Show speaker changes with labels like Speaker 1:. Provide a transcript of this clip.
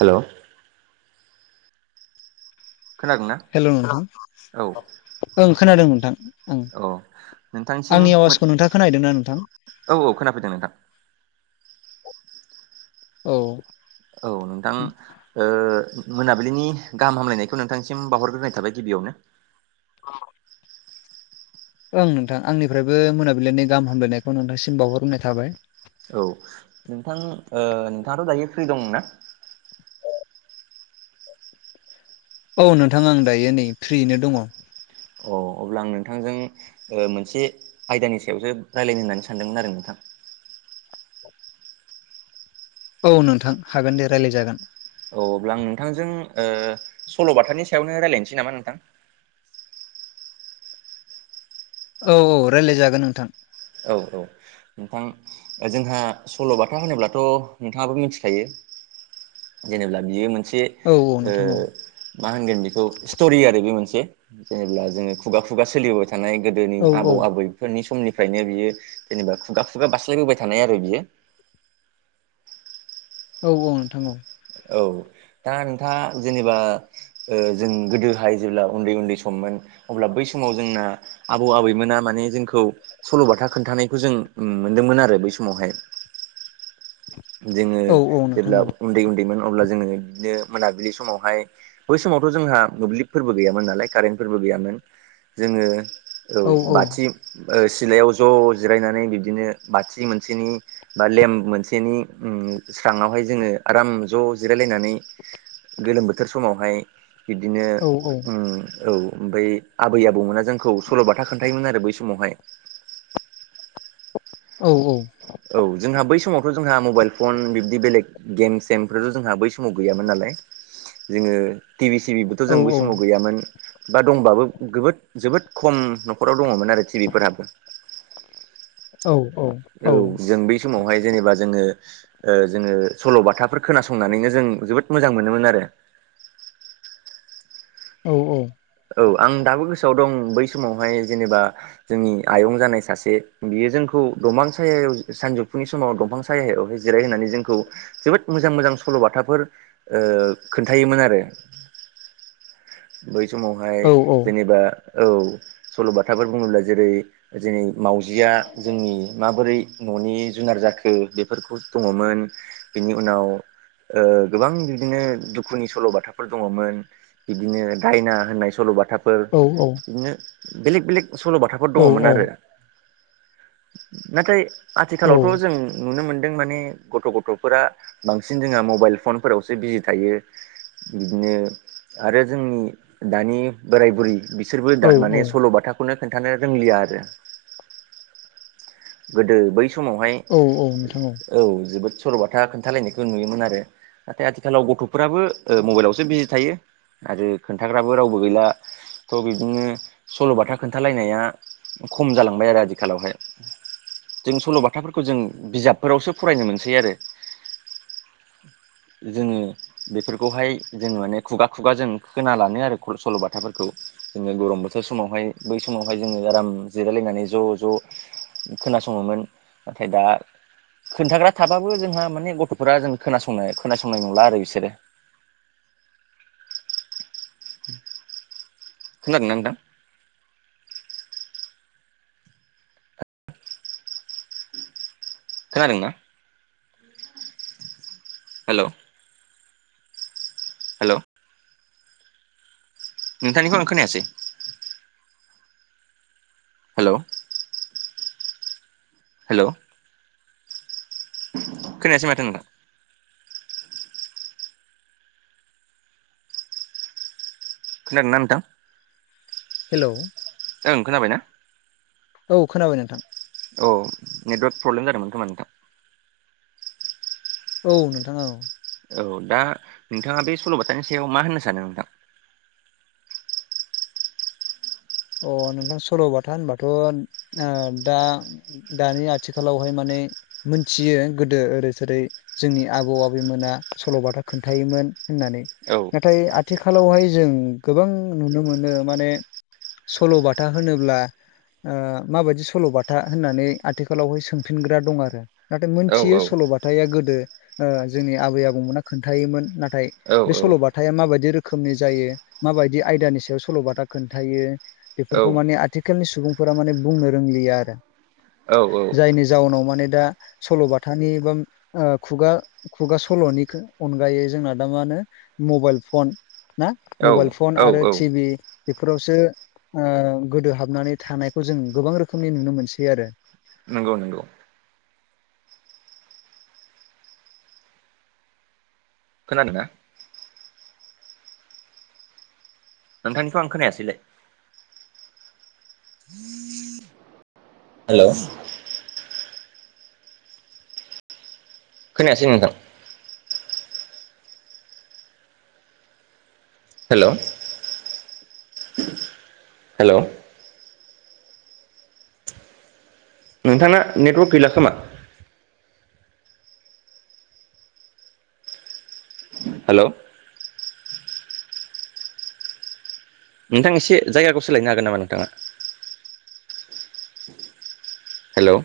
Speaker 1: hello खोनादोंना
Speaker 2: hello
Speaker 1: औ
Speaker 2: नोंथां ओं खोनादों नोंथां ओं
Speaker 1: औ नोंथांसिम
Speaker 2: आंनि आवाजखौ नोंथाङा खोनाहैदोना नोंथां
Speaker 1: औ औ खोनाफैदों नोंथां
Speaker 2: औ
Speaker 1: औ नोंथां मोनाबिलिनि गाहाम हामलायनायखौ नोंथांसिम बावहरग्रोनाय थाबाय गिबियावनो
Speaker 2: औ ओं नोंथां आंनिफ्रायबो मोनाबिलिनि गाहामलायनायखौ नोंथांसिम बावहरनाय थाबाय
Speaker 1: औ नोंथां नोंथाङाथ' दायो फ्रि दं ना
Speaker 2: औ नोंथां आं दायो नै फ्रियैनो दङ
Speaker 1: अ अब्ला आं नोंथांजों मोनसे आयदानि सायावसो रायज्लायनो होननानै सानदोंमोन आरो नोंथां
Speaker 2: औ नोंथां हागोन दे रायलाय जागोन
Speaker 1: औ अब्ला आं नोंथांजों सल'बाथानि सायावनो रायलायनोसै नामा नोंथां
Speaker 2: औ औ रायलायजागोन नोंथां
Speaker 1: औ औ नोंथां जोंहा सल'बाथा होनोब्लाथ' नोंथाङाबो मिथिखायो जेनेब्ला बियो मोनसे
Speaker 2: औ औ नोंथां औ
Speaker 1: मा होनगोन बेखौ स्ट'रि आरो बे मोनसे जेनेब्ला जोङो खुगा खुगा सोलिबोबाय थायो थानाय गोदोनि
Speaker 2: औ
Speaker 1: आबौ
Speaker 2: औ
Speaker 1: आबैफोरनि समनि फ्रायनो बियो जेनेबा खुगा खुगा बास्लायबोबाय थानाय आरो बियो
Speaker 2: औ औ नोंथां औ
Speaker 1: औ दा नोंथाङा जेनेबा जों गोदोहाय जेब्ला उन्दै उन्दै सममोन अब्ला बै समाव जोंना आबौ आबैमोना माने जोंखौ सल'बाथा खोनथानायखौ जों मोनदोंमोन आरो बै समावहाय जोङो
Speaker 2: औ औ नोंथां
Speaker 1: जेब्ला
Speaker 2: औ
Speaker 1: उन्दै उन्दैमोन अब्ला जोङो बिदिनो मोनाबिलि समावहाय बै समावथ' जोंहा मोब्लिबफोरबो गैयामोन नालाय कारेन्टफोरबो गैयामोन जोङो औ बाथि सिलायाव ज' जिरायनानै बिबदिनो बाथि मोनसेनि बा लेम्प मोनसेनि स्राङावहाय जोङो आराम ज' जिरायलायनानै गोलोम बोथोर समावहाय बिदिनो
Speaker 2: औ
Speaker 1: औ ओमफाय आबै आबौमोना जोंखौ सल'बाथा खोन्थायोमोन आरो बै समावहाय
Speaker 2: औ औ
Speaker 1: औ जोंहा बै समावथ' जोंहा मबाइल फन बिब्दि बेलेग गेम सेमफ्राथ' जोंहा बै समाव गैयामोन नालाय जोङो टिभि सिभिबोथ' जों बै समाव गैयामोन बा दंबाबो गोबोद जोबोद खम न'खराव दङमोन आरो टिभिफोराबो औ जों बै समावहाय जेनेबा जोङो ओ जोङो सल'बाथाफोर खोनासंनानैनो जों जोबोद मोजां मोनोमोन आरो
Speaker 2: औ औ
Speaker 1: औ आं दाबो गोसोआव दं बै समावहाय जेनेबा जोंनि आयं जानाय सासे बियो जोंखौ दंफां सायाव सानजौफुनि समाव दंफां सा सायायावहाय जिरायहोननानै जोंखौ जोबोद मोजां मोजां सल'बाथाफोर ओ खोन्थायोमोन आरो बै समावहाय जेनेबा औ सल'बाथाफोर बुङोब्ला जेरै जेरै मावजिया जोंनि माबोरै न'नि जुनार जाखो बेफोरखौ दङमोन बेनि उनाव ओ गोबां बिदिनो दुखुनि सल'बाथाफोर दङमोन बिदिनो दायना होननाय सल'बाथाफोर
Speaker 2: औ
Speaker 1: बिदिनो बेलेक बेलेक सल'बाथा फोर दङमोन आरो नाथाय आथिखालावथ' जों नुनो मोनदों माने गथ' गथ'फोरा बांसिन जोंहा मबाइल फनफोरावसो बिजि थायो बिदिनो आरो जोंनि दानि बोराय बुरि बिसोरबो दा माने सल'बाथा खौनो खोन्थानो रोंलिया आरो गोदो बै
Speaker 2: औ
Speaker 1: समावहाय
Speaker 2: औ औ नोंथां औ
Speaker 1: औ जोबोद सल' बाथा खोन्थालायनायखौ नुयोमोन आरो नाथाय आथिखालाव गथ'फोराबो ओ मबाइलावसो बिजि थायो आरो खोन्थाग्राबो रावबो गैला थ' बिदिनो सल'बाथा खोन्थालायनाया खम जालांबाय आरो आथिखालावहाय जों सल'बाथाफोरखौ जों बिजाबफोरावसो फरायनो मोनसै आरो जोङो बेफोरखौहाय जों माने खुगा खुगा जों खोना लानो आरो सल'बाथाफोरखौ जोङो गरम बोथोर समावहाय बै समावहाय जोङो आराम जिरायलायनानै ज' ज' खोनासङोमोन नाथाय दा खोन्थाग्रा थाबाबो जोंहा माने गथ'फोरा जों खोनासंनाय खोनासंनाय नंला आरो बिसोरो [inaudible] खोनादों ना नोंथां खोनादोंं ना हेल' हेल' नोंथांनिखौ आं खोनायासै हेल' हेल' खोनायसै माथो नोंथां खोनादोंना नोंथां
Speaker 2: हेल'
Speaker 1: नोंथां खोनाबाय ना
Speaker 2: औ खोनाबाय नोंथां
Speaker 1: औ नेटवार्क प्रब्लेम जादोंमोन खोमा नोंथां
Speaker 2: औ नोंथां औ
Speaker 1: औ दा नोंथाङा बे सल'बाथानि सायाव मा होननो सानो नोंथां
Speaker 2: अ नोंथां सल'बाथा होनबाथ' दा दानि आथिखालावहाय माने मोनथियो गोदो ओरैसोरै जोंनि आबौ आबैमोना सल'बाथा खोन्थायोमोन होननानै
Speaker 1: औ
Speaker 2: नाथाय आथिखालावहाय जों गोबां नुनो मोनो माने सल'बाथा होनोब्ला माबायदि सल'बाथा होननानै आथिखालावहाय सोंफिनग्रा दं आरो नाथाय
Speaker 1: औ औ
Speaker 2: मोनथियो सल'बथाया गोदो जोंनि आबै आबौमोना खोन्थायोमोन नाथाय
Speaker 1: औ
Speaker 2: बे
Speaker 1: औ
Speaker 2: सल'बाथा माबायदि रोखोमनि जायो माबायदि आयदानि सायाव सल'बाथा खोन्थायो
Speaker 1: औ
Speaker 2: बेफोरखौ माने आथिखालनि सुबुंफोरा माने बुंनो रोंलिया आरो
Speaker 1: औ
Speaker 2: जायनि जाउनाव माने दा सल'बाथानि बा खुगा खुगा सल'निखौ अनगायै जोंना दा मा होनो मबाइल फन ना मबाइल
Speaker 1: औ औ
Speaker 2: फन आरो
Speaker 1: औ
Speaker 2: टिभि बेफोरावसो ओ गोदो हाबनानै थानायखौ जों गोबां रोखोमनि नुनो मोनसै आरो
Speaker 1: नंगौ नंगौ खोनादोंना नोंथांनिखौ आं खोनायासैलाय हेल' खोनायासै नोंथां हेल' हेल' नोंथाङा नेटवर्क गैला खोमा हेल' नोंथां एसे जायगाखौ सोलाय हागोन नामा नोंथाङा हेल'